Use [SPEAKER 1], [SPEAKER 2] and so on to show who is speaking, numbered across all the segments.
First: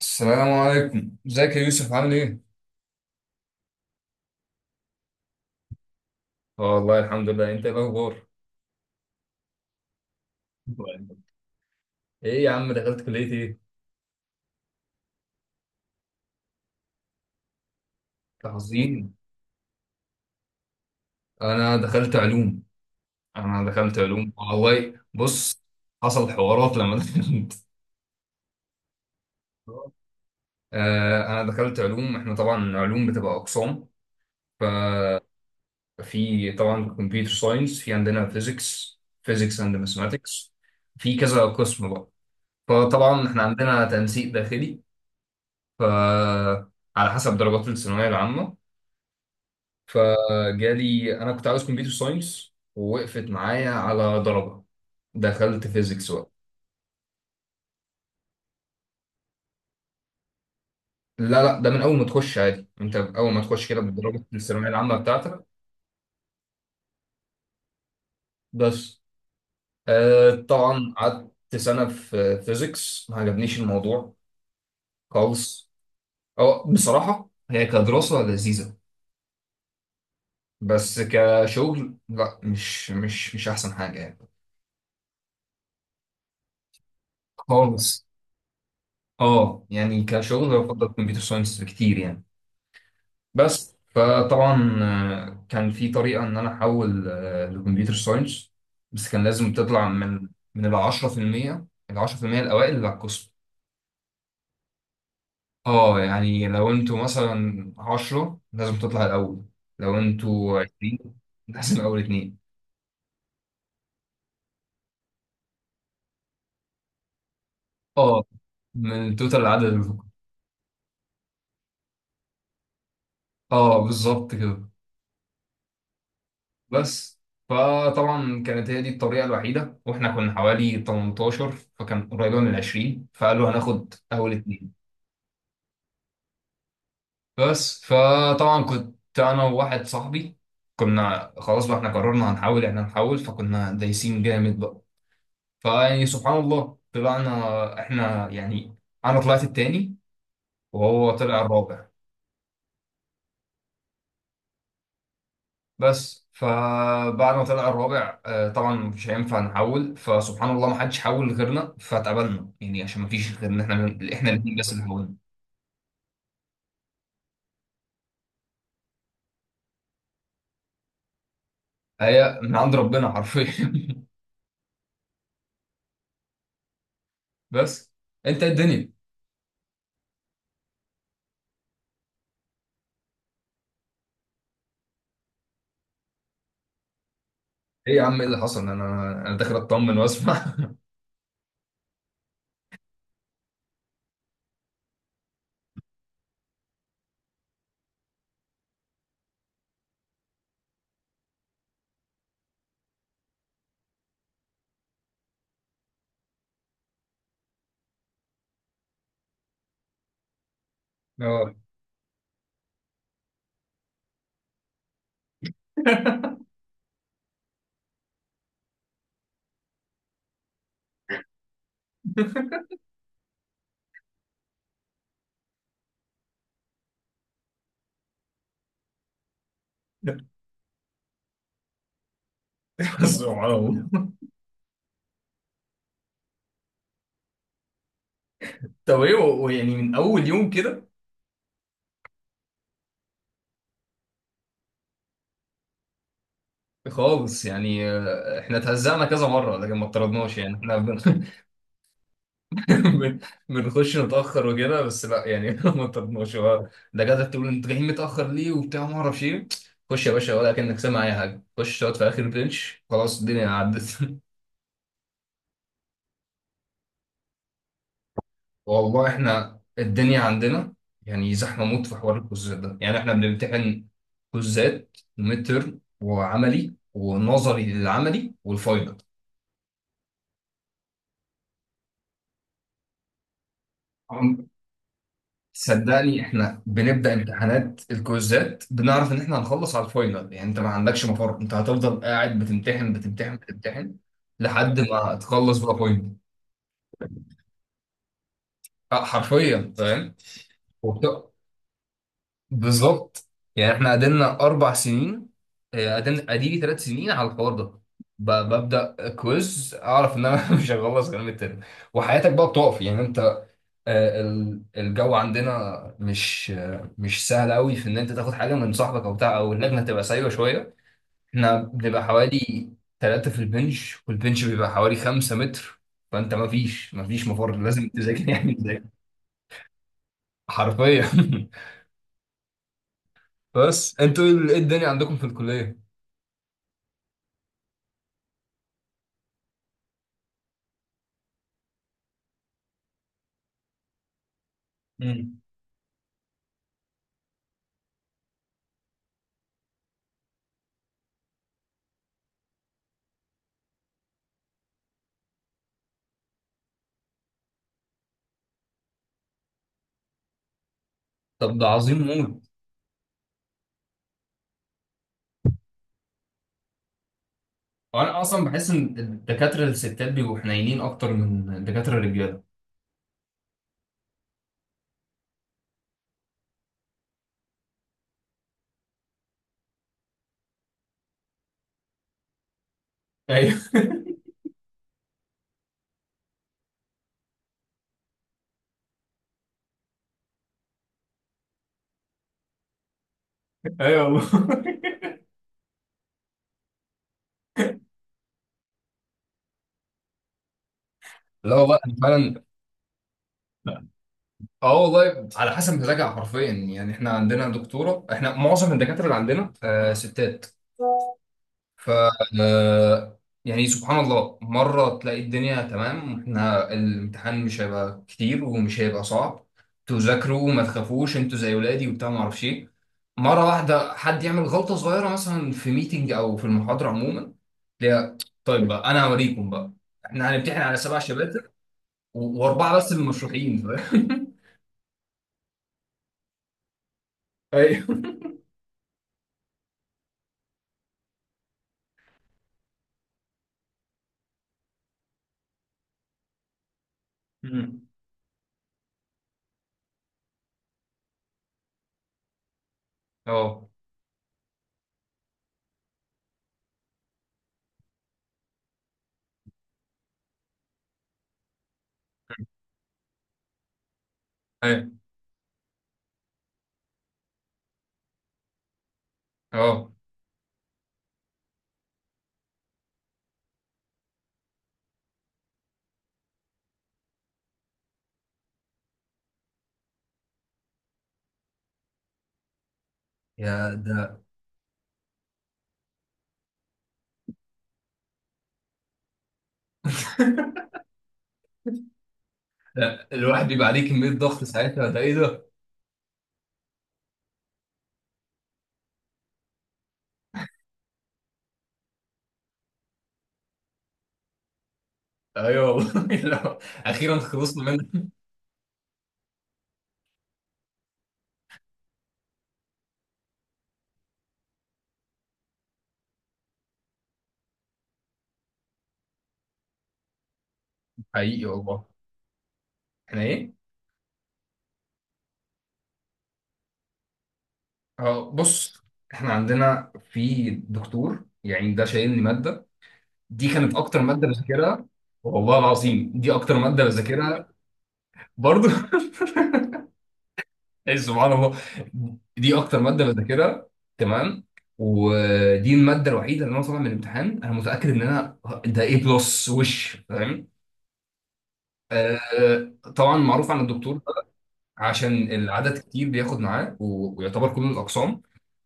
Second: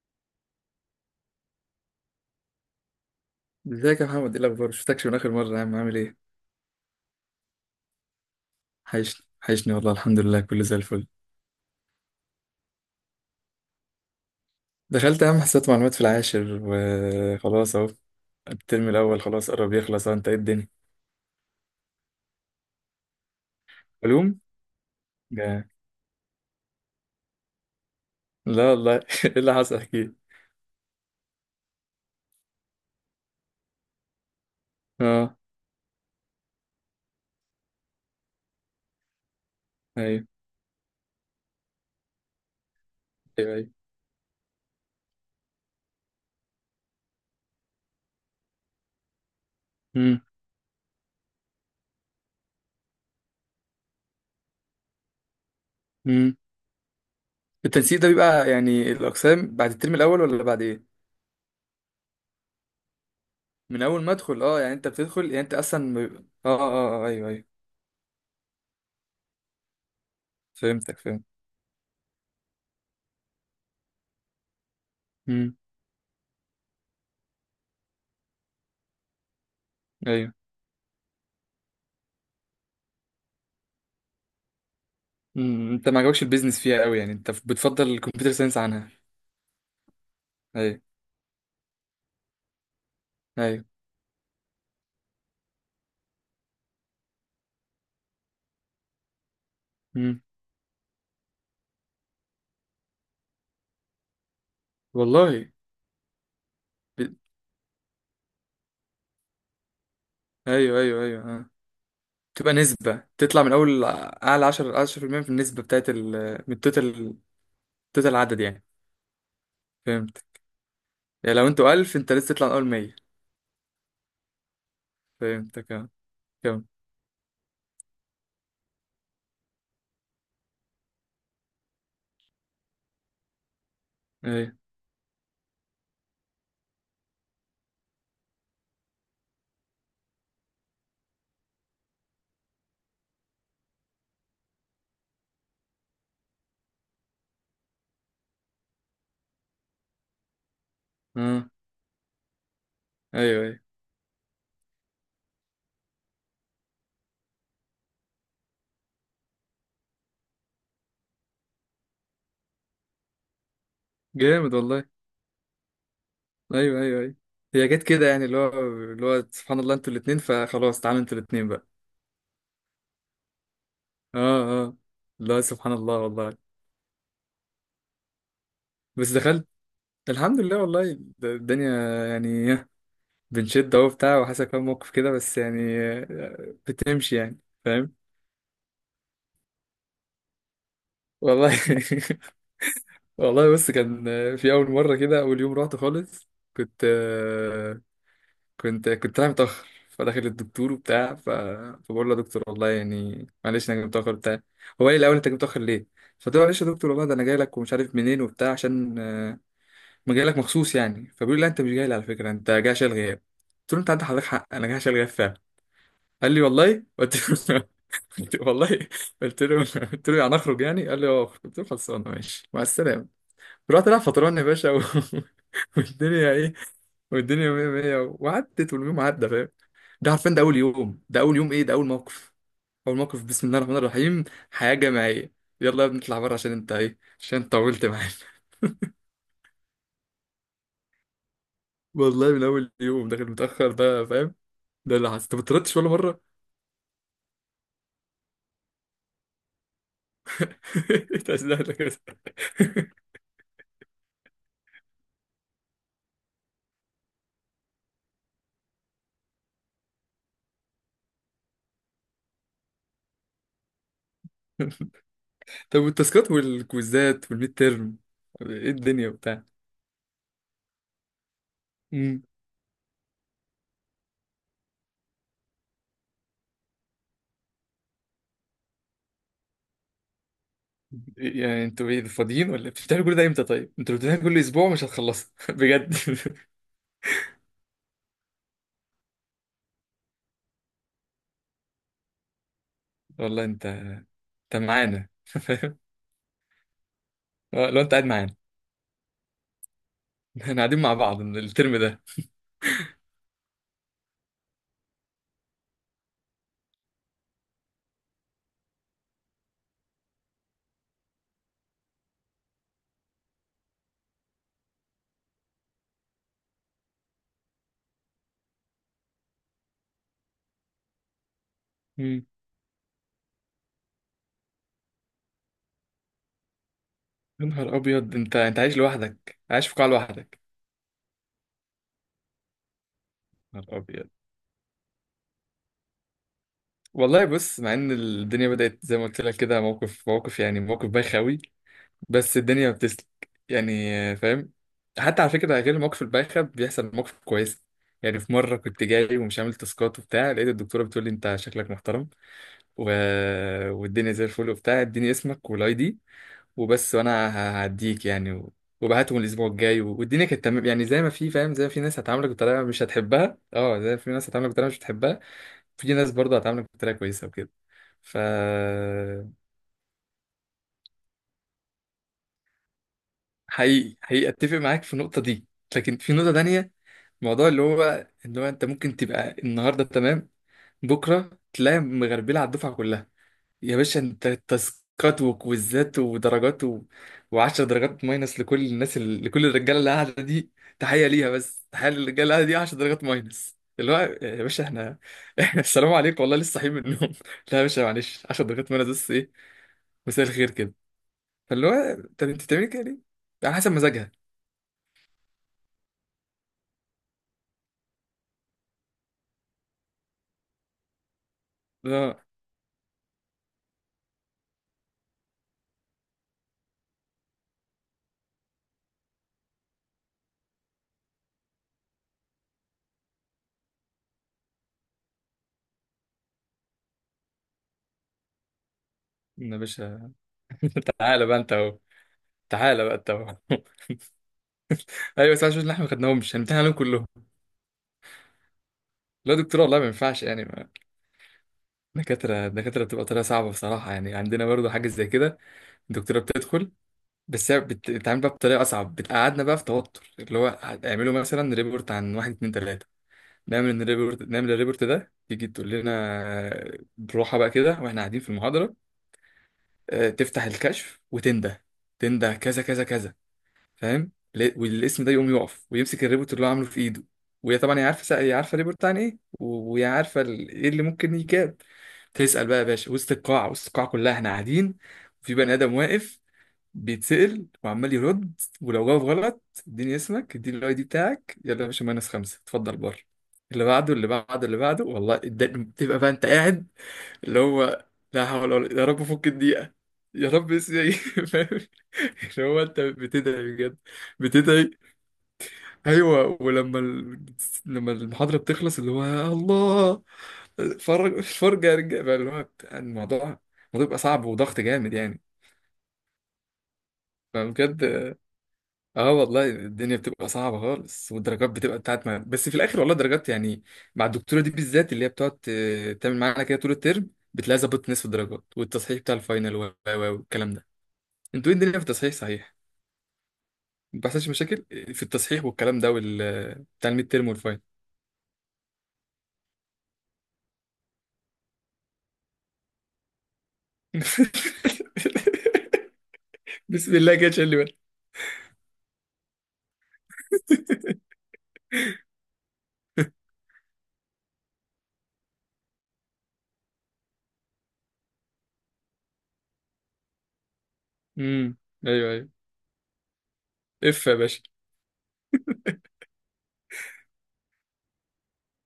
[SPEAKER 1] السلام عليكم، ازيك يا يوسف؟ عامل ايه؟
[SPEAKER 2] ازيك يا محمد؟ ايه الاخبار؟ شفتكش من اخر مره يا عم، عامل ايه؟
[SPEAKER 1] اه والله الحمد لله. انت ايه الاخبار؟
[SPEAKER 2] حيشني حيشني والله، الحمد لله كله زي الفل.
[SPEAKER 1] ايه يا عم، دخلت كلية ايه؟
[SPEAKER 2] دخلت اهم حسابات معلومات في العاشر وخلاص اهو.
[SPEAKER 1] أنت
[SPEAKER 2] الترم
[SPEAKER 1] حزين.
[SPEAKER 2] الاول خلاص قرب يخلص اهو. انت ايه الدنيا؟
[SPEAKER 1] انا دخلت علوم. انا دخلت علوم
[SPEAKER 2] علوم.
[SPEAKER 1] والله. بص،
[SPEAKER 2] جا.
[SPEAKER 1] حصل حوارات لما دخلت.
[SPEAKER 2] لا والله ايه اللي حصل؟ احكي لي.
[SPEAKER 1] آه انا دخلت علوم. احنا طبعا علوم بتبقى اقسام.
[SPEAKER 2] اه.
[SPEAKER 1] في طبعا كمبيوتر ساينس، في عندنا فيزيكس، فيزيكس اند
[SPEAKER 2] ايوه
[SPEAKER 1] ماثماتكس، في كذا قسم بقى. فطبعا احنا
[SPEAKER 2] ايوه ايوه.
[SPEAKER 1] عندنا تنسيق داخلي، ف على حسب درجات الثانويه العامه.
[SPEAKER 2] امم.
[SPEAKER 1] فجالي انا كنت عاوز كمبيوتر ساينس، ووقفت معايا على درجه، دخلت فيزيكس بقى.
[SPEAKER 2] امم. التنسيق ده بيبقى يعني الاقسام بعد الترم الاول ولا بعد ايه؟
[SPEAKER 1] لا لا، ده من اول ما تخش عادي، انت اول ما تخش كده
[SPEAKER 2] من اول ما
[SPEAKER 1] بدرجه
[SPEAKER 2] ادخل، اه
[SPEAKER 1] الثانويه
[SPEAKER 2] يعني انت
[SPEAKER 1] العامه
[SPEAKER 2] بتدخل يعني
[SPEAKER 1] بتاعتك.
[SPEAKER 2] انت اصلا ما بيبقى- اه اه اه ايوه ايوه.
[SPEAKER 1] بس آه طبعا
[SPEAKER 2] فهمتك، فهمت.
[SPEAKER 1] قعدت سنه في فيزيكس، ما عجبنيش الموضوع
[SPEAKER 2] امم.
[SPEAKER 1] خالص. أو بصراحه هي كدراسه لذيذه،
[SPEAKER 2] ايوه.
[SPEAKER 1] بس كشغل لا، مش احسن حاجه يعني.
[SPEAKER 2] امم. انت ما عجبكش البيزنس فيها قوي؟ يعني انت بتفضل
[SPEAKER 1] خالص،
[SPEAKER 2] الكمبيوتر ساينس عنها؟
[SPEAKER 1] اه يعني كشغل
[SPEAKER 2] ايوه
[SPEAKER 1] بفضل كمبيوتر ساينس بكتير يعني.
[SPEAKER 2] ايوه.
[SPEAKER 1] بس فطبعا كان في طريقة إن أنا أحول لكمبيوتر ساينس. بس كان لازم تطلع
[SPEAKER 2] امم
[SPEAKER 1] من ال 10%، ال 10% الأوائل اللي على القسم.
[SPEAKER 2] والله.
[SPEAKER 1] اه يعني لو انتوا
[SPEAKER 2] ب-
[SPEAKER 1] مثلا 10 لازم تطلع الأول، لو انتوا
[SPEAKER 2] ايوه ايوه
[SPEAKER 1] 20
[SPEAKER 2] ايوه اه.
[SPEAKER 1] لازم أول اتنين.
[SPEAKER 2] تبقى نسبة تطلع من اول اعلى 10، 10% في المية في النسبة بتاعت ال، من التوتال، توتال
[SPEAKER 1] اه،
[SPEAKER 2] العدد يعني.
[SPEAKER 1] من توتال العدد اللي في القسم.
[SPEAKER 2] فهمت. يعني لو انتوا 1000 انت لسه تطلع من اول 100.
[SPEAKER 1] اه بالظبط كده.
[SPEAKER 2] فهمتك اه. كم؟
[SPEAKER 1] بس فطبعا كانت هي دي الطريقة الوحيدة، واحنا كنا حوالي 18، فكان قريبة من 20، فقالوا هناخد أول
[SPEAKER 2] ايوه
[SPEAKER 1] اتنين. بس فطبعا كنت انا وواحد صاحبي، كنا خلاص بقى احنا قررنا هنحاول، احنا هنحاول، فكنا دايسين جامد بقى. فيعني سبحان الله طلعنا احنا يعني، انا طلعت التاني وهو طلع
[SPEAKER 2] اه.
[SPEAKER 1] الرابع.
[SPEAKER 2] ايوه ايوه
[SPEAKER 1] بس فبعد ما طلع الرابع طبعا مش هينفع نحول، فسبحان الله ما حدش حول غيرنا، فاتقبلنا يعني عشان ما فيش غيرنا. احنا من... احنا
[SPEAKER 2] جامد
[SPEAKER 1] الاثنين بس اللي
[SPEAKER 2] والله.
[SPEAKER 1] حولنا.
[SPEAKER 2] ايوه ايوه ايوه. هي جت كده يعني اللي هو، سبحان الله انتوا الاتنين، فخلاص تعالوا انتوا الاتنين بقى.
[SPEAKER 1] هي من عند ربنا حرفيا.
[SPEAKER 2] اه اه. لا سبحان الله والله.
[SPEAKER 1] بس انت الدنيا؟
[SPEAKER 2] بس دخلت. الحمد لله والله. الدنيا يعني بنشد اهو بتاع وحصل كام موقف كده، بس يعني بتمشي يعني. فاهم.
[SPEAKER 1] ايه يا عم ايه اللي حصل؟ انا انا داخل اطمن واسمع.
[SPEAKER 2] والله بص، كان في اول مره كده، اول يوم رحت خالص. كنت كنت رايح متاخر، فداخل الدكتور وبتاع، فبقول له: يا دكتور والله يعني معلش، انا جاي متاخر بتاع. هو قال لي الاول: انت جاي متاخر ليه؟ فقلت له: معلش يا دكتور والله، ده انا جاي لك ومش عارف منين وبتاع عشان ما جاي لك مخصوص يعني. فبيقول لي: لا
[SPEAKER 1] اه
[SPEAKER 2] انت مش جاي لي على فكره، انت جاي عشان الغياب. قلت له: انت عندك حضرتك حق، انا جاي عشان الغياب فعلا. قال لي: والله؟ قلت له. والله قلت له. قلت له يعني اخرج؟ يعني قال لي: اه اخرج. قلت له: خلصانه، ماشي مع السلامه. رحت رايح فطران يا باشا و... والدنيا ايه؟ والدنيا مية مية، وعدت واليوم عدى. فاهم؟ ده عارفين ده اول يوم، ايه، ده اول موقف. اول
[SPEAKER 1] بس
[SPEAKER 2] موقف بسم الله الرحمن
[SPEAKER 1] معاهم.
[SPEAKER 2] الرحيم. حياه جماعيه: يلا يا ابني اطلع بره، عشان انت ايه، عشان انت طولت معانا.
[SPEAKER 1] طب ايه ويعني من اول يوم كده؟
[SPEAKER 2] والله من اول يوم داخل متاخر، ده فاهم. ده اللي حصل. انت ما طردتش ولا مره؟
[SPEAKER 1] خالص يعني، احنا اتهزقنا كذا مره لكن ما اطردناش يعني. احنا
[SPEAKER 2] تسلم لك.
[SPEAKER 1] بن- بنخش نتاخر وكده بس، لا يعني ما اطردناش. هو الدكاتره تقول انتوا جايين متاخر ليه وبتاع ما اعرفش ايه، خش يا باشا ولا كانك سامع اي حاجه، خش اقعد في اخر بنش، خلاص الدنيا عدت.
[SPEAKER 2] طب والتاسكات والكويزات والميد تيرم، ايه
[SPEAKER 1] والله
[SPEAKER 2] الدنيا وبتاع؟
[SPEAKER 1] احنا الدنيا عندنا يعني زحمه موت في حوار
[SPEAKER 2] امم.
[SPEAKER 1] الكوزات ده. يعني احنا بنمتحن كوزات، ميد ترم، وعملي ونظري للعملي، والفاينل.
[SPEAKER 2] يعني انتوا ايه، فاضيين ولا بتشتغلوا كل ده امتى؟ طيب انتوا لو بتمتحنوا كل
[SPEAKER 1] عم-
[SPEAKER 2] اسبوع مش هتخلصوا بجد.
[SPEAKER 1] صدقني احنا بنبدا امتحانات الكوزات، بنعرف ان احنا هنخلص على الفاينل، يعني انت ما عندكش مفر، انت هتفضل قاعد بتمتحن بتمتحن
[SPEAKER 2] والله انت
[SPEAKER 1] بتمتحن
[SPEAKER 2] انت
[SPEAKER 1] لحد
[SPEAKER 2] معانا
[SPEAKER 1] ما تخلص بقى
[SPEAKER 2] فاهم؟
[SPEAKER 1] فاينل.
[SPEAKER 2] لو انت قاعد معانا،
[SPEAKER 1] اه حرفيا. فاهم،
[SPEAKER 2] احنا قاعدين مع بعض من الترم ده.
[SPEAKER 1] بالظبط. يعني احنا قعدنا اربع سنين، قعدنا اديلي ثلاث سنين على الحوار ده. ببدا كويز اعرف ان انا مش هخلص غير من الترم. وحياتك بقى بتقف يعني انت. الجو عندنا مش مش سهل قوي في ان انت تاخد حاجه من صاحبك او بتاع، او اللجنه تبقى سايبه شويه. احنا بنبقى
[SPEAKER 2] امم.
[SPEAKER 1] حوالي ثلاثه في البنش، والبنش بيبقى حوالي خمسة متر. فانت ما فيش
[SPEAKER 2] يا
[SPEAKER 1] مفر،
[SPEAKER 2] نهار
[SPEAKER 1] لازم
[SPEAKER 2] ابيض،
[SPEAKER 1] تذاكر
[SPEAKER 2] انت
[SPEAKER 1] يعني
[SPEAKER 2] انت عايش
[SPEAKER 1] تذاكر.
[SPEAKER 2] لوحدك؟ عايش في قاعة لوحدك؟
[SPEAKER 1] حرفيا.
[SPEAKER 2] يا نهار
[SPEAKER 1] بس
[SPEAKER 2] ابيض.
[SPEAKER 1] انتوا ايه الدنيا عندكم في الكليه؟
[SPEAKER 2] والله بص، مع ان الدنيا بدأت زي ما قلت لك كده موقف موقف، يعني موقف بايخ قوي، بس الدنيا بتسلك يعني. فاهم. حتى على فكرة، غير المواقف البايخة بيحصل مواقف كويسة. يعني في مرة كنت جاي ومش عامل تاسكات وبتاع، لقيت الدكتورة بتقول لي: انت شكلك محترم و... والدنيا زي الفل وبتاع، اديني اسمك والاي دي وبس. وانا هعديك يعني و... وبعتهم الاسبوع الجاي و... والدنيا كانت تمام. يعني زي ما في، فاهم،
[SPEAKER 1] طب
[SPEAKER 2] زي
[SPEAKER 1] ده
[SPEAKER 2] ما في ناس
[SPEAKER 1] عظيم
[SPEAKER 2] هتعاملك
[SPEAKER 1] موت.
[SPEAKER 2] بطريقة مش هتحبها، اه زي ما في ناس هتعاملك بطريقة مش هتحبها، في ناس برضه هتعاملك بطريقة كويسة وكده. ف
[SPEAKER 1] وانا اصلا بحس ان الدكاتره الستات بيبقوا حنينين اكتر من الدكاتره الرجاله.
[SPEAKER 2] حقيقي حقيقي اتفق معاك في النقطه دي. لكن في نقطه تانية، موضوع اللي هو انت ممكن تبقى النهارده تمام، بكره تلاقي مغربله على الدفعه كلها.
[SPEAKER 1] ايوه.
[SPEAKER 2] يا باشا انت تاسكات وكويزات ودرجات و... و10 درجات ماينس لكل الناس لكل الرجاله اللي قاعده دي. تحيه ليها، بس تحيه للرجاله اللي قاعده دي. 10 درجات ماينس؟ اللي هو
[SPEAKER 1] ايوه والله.
[SPEAKER 2] يا باشا احنا احنا السلام عليكم والله، لسه صاحيين من النوم لا يا باشا معلش، 10 درجات ماينس بس، ايه؟ مساء الخير كده.
[SPEAKER 1] لا
[SPEAKER 2] فاللي
[SPEAKER 1] والله انا
[SPEAKER 2] هو طب
[SPEAKER 1] فعلا.
[SPEAKER 2] انت بتعملي كده ليه؟ على حسب مزاجها.
[SPEAKER 1] اه والله على حسب مزاجها حرفيا. يعني احنا عندنا دكتوره، احنا معظم الدكاتره اللي عندنا آه ستات. ف آه، يعني سبحان الله مرة تلاقي الدنيا تمام، احنا الامتحان مش هيبقى كتير ومش هيبقى صعب، تذاكروا وما تخافوش، انتوا زي ولادي وبتاع ما اعرفش ايه. مرة واحدة حد يعمل غلطة صغيرة مثلا في ميتنج او في المحاضرة عموما، تلاقيها طيب بقى انا هوريكم
[SPEAKER 2] يا
[SPEAKER 1] بقى.
[SPEAKER 2] باشا.
[SPEAKER 1] احنا هنمتحن على سبع
[SPEAKER 2] تعالى بقى
[SPEAKER 1] شباتر،
[SPEAKER 2] انت اهو.
[SPEAKER 1] واربعة
[SPEAKER 2] تعالى
[SPEAKER 1] بس
[SPEAKER 2] بقى
[SPEAKER 1] اللي
[SPEAKER 2] انت اهو
[SPEAKER 1] مشروحين فاهم.
[SPEAKER 2] ايوه بس عشان احنا ما خدناهمش هنمتحن عليهم كلهم.
[SPEAKER 1] ايوه.
[SPEAKER 2] لا يا دكتور والله ما ينفعش يعني، دكاتره بتبقى طريقه صعبه بصراحه. يعني عندنا برضه حاجه زي كده. الدكتوره بتدخل، بس هي
[SPEAKER 1] مم.
[SPEAKER 2] بتتعامل بقى بطريقه اصعب، بتقعدنا بقى في توتر. اللي هو: هتعملوا مثلا ريبورت عن واحد اتنين تلاته.
[SPEAKER 1] اه.
[SPEAKER 2] نعمل الريبورت. ده تيجي تقول لنا بروحه بقى كده، واحنا قاعدين في المحاضره، اه، تفتح الكشف وتنده. تنده كذا كذا كذا، فاهم،
[SPEAKER 1] ايوه.
[SPEAKER 2] والاسم ده يقوم يقف ويمسك الريبورت اللي هو عامله في ايده. وهي طبعا هي عارفه الريبورت عن ايه، وهي
[SPEAKER 1] اه.
[SPEAKER 2] عارفه ايه اللي ممكن يجاب. تسال بقى يا باشا وسط القاعه، كلها احنا قاعدين. وفي بني ادم واقف بيتسال وعمال يرد. ولو جاوب غلط: اديني اسمك، اديني الاي دي بتاعك، يلا يا باشا ماينس خمسه، اتفضل بره. اللي
[SPEAKER 1] يا
[SPEAKER 2] بعده، اللي
[SPEAKER 1] ده،
[SPEAKER 2] بعده، اللي بعده. والله تبقى بقى انت قاعد اللي هو: لا حول ولا، يا رب فك الدقيقه، يا رب اسمي. هو انت
[SPEAKER 1] ده
[SPEAKER 2] بتدعي
[SPEAKER 1] الواحد بيبقى
[SPEAKER 2] بجد؟
[SPEAKER 1] عليه كمية ضغط
[SPEAKER 2] بتدعي.
[SPEAKER 1] ساعتها، ده ايه ده؟
[SPEAKER 2] ايوه. ولما لما المحاضره بتخلص اللي هو: يا الله فرج فرجه يا رجاله بقى. اللي هو بتاع الموضوع، بيبقى صعب وضغط جامد يعني.
[SPEAKER 1] ايوه والله. لو- اخيرا خلصنا
[SPEAKER 2] فبجد،
[SPEAKER 1] منه.
[SPEAKER 2] اه والله الدنيا بتبقى صعبه خالص، والدرجات بتبقى بتاعت ما. بس في الاخر والله الدرجات يعني مع الدكتوره دي بالذات، اللي هي بتقعد تعمل معانا كده طول الترم، بتلاقي ظبطت نصف الدرجات والتصحيح بتاع الفاينل والكلام ده.
[SPEAKER 1] حقيقي
[SPEAKER 2] انتوا ايه الدنيا في
[SPEAKER 1] والله.
[SPEAKER 2] التصحيح؟ صحيح
[SPEAKER 1] احنا ايه؟
[SPEAKER 2] ما بيحصلش مشاكل في التصحيح والكلام ده، وال بتاع الميد تيرم والفاين.
[SPEAKER 1] اه بص، احنا عندنا في دكتور يعني ده شايلني ماده، دي كانت اكتر ماده بذاكرها، والله العظيم دي اكتر ماده
[SPEAKER 2] بسم الله كده، شيل
[SPEAKER 1] بذاكرها.
[SPEAKER 2] لي بالك.
[SPEAKER 1] برضو إيه سبحان الله، دي اكتر ماده بذاكرها. تمام. ودي الماده الوحيده اللي انا طالع من الامتحان انا متاكد ان انا ده ايه بلس وش، فاهم؟
[SPEAKER 2] امم ايوه ايوه.
[SPEAKER 1] طبعا معروف عن الدكتور،
[SPEAKER 2] اف يا باشا.
[SPEAKER 1] عشان العدد كتير بياخد معاه، ويعتبر كله الاقسام.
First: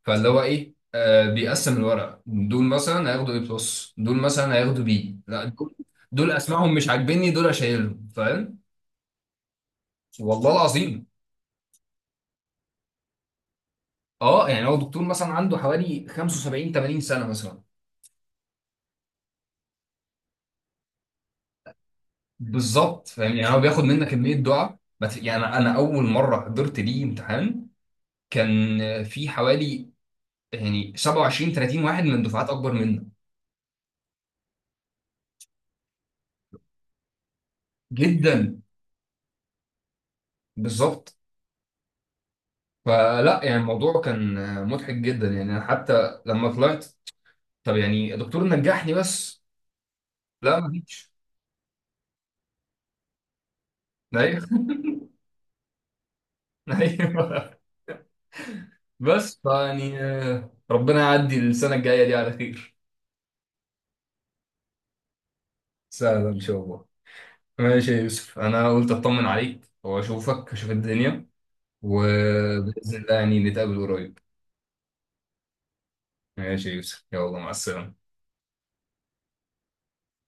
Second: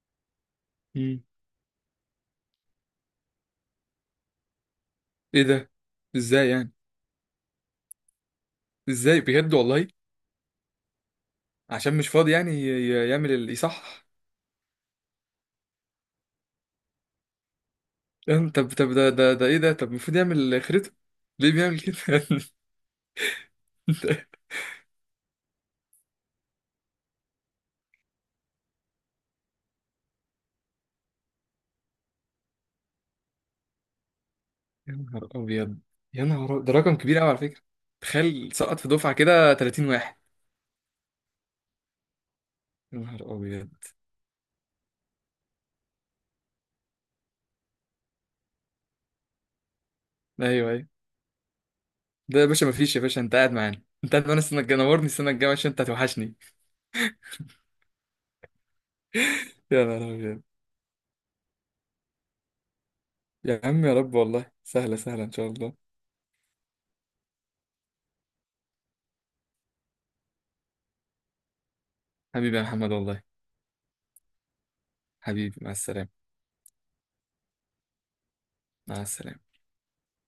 [SPEAKER 1] فاللي هو ايه،
[SPEAKER 2] امم.
[SPEAKER 1] آه بيقسم الورق، دول مثلا هياخدوا اي بلس، دول مثلا هياخدوا بي،
[SPEAKER 2] ايه
[SPEAKER 1] لا
[SPEAKER 2] ده؟
[SPEAKER 1] دول دول
[SPEAKER 2] ازاي يعني؟
[SPEAKER 1] اسمائهم مش عاجبني، دول اشيلهم فاهم.
[SPEAKER 2] ازاي بجد والله؟
[SPEAKER 1] والله العظيم.
[SPEAKER 2] عشان مش فاضي يعني يعمل يصحح؟
[SPEAKER 1] اه يعني هو دكتور مثلا عنده حوالي 75 80 سنه مثلا.
[SPEAKER 2] يعني طب ده ايه ده؟ طب المفروض يعمل خريطة، ليه بيعمل كده؟
[SPEAKER 1] بالظبط فاهم، يعني هو بياخد منك كميه دعاء ما يعني انا اول مره حضرت ليه امتحان كان في حوالي يعني 27 30 واحد من دفعات اكبر منه.
[SPEAKER 2] يا نهار ابيض. يا نهار أبيض. ده رقم كبير قوي على فكرة. تخيل
[SPEAKER 1] جدا،
[SPEAKER 2] سقط في دفعة كده 30 واحد.
[SPEAKER 1] بالظبط.
[SPEAKER 2] يا نهار
[SPEAKER 1] فلا يعني
[SPEAKER 2] ابيض.
[SPEAKER 1] الموضوع كان مضحك جدا، يعني انا حتى لما طلعت: طب يعني يا دكتور نجحني بس. لا
[SPEAKER 2] ايوه
[SPEAKER 1] ما
[SPEAKER 2] أيوه.
[SPEAKER 1] فيش.
[SPEAKER 2] ده يا باشا مفيش. يا باشا انت قاعد معانا
[SPEAKER 1] ايوه.
[SPEAKER 2] السنه الجايه نورني، السنه الجايه عشان انت هتوحشني.
[SPEAKER 1] ايوه. بس
[SPEAKER 2] يا
[SPEAKER 1] فيعني
[SPEAKER 2] نهار ابيض.
[SPEAKER 1] ربنا يعدي السنه الجايه دي على خير.
[SPEAKER 2] يا عم يا رب والله، سهله سهله ان شاء الله.
[SPEAKER 1] سهلا ان شاء الله. ماشي يا يوسف، انا قلت اطمن عليك واشوفك، اشوف الدنيا،
[SPEAKER 2] حبيبي يا محمد
[SPEAKER 1] وباذن الله
[SPEAKER 2] والله.
[SPEAKER 1] يعني نتقابل قريب.
[SPEAKER 2] حبيبي مع السلامه.
[SPEAKER 1] ماشي يا يوسف، يلا مع السلامه.
[SPEAKER 2] مع السلامه.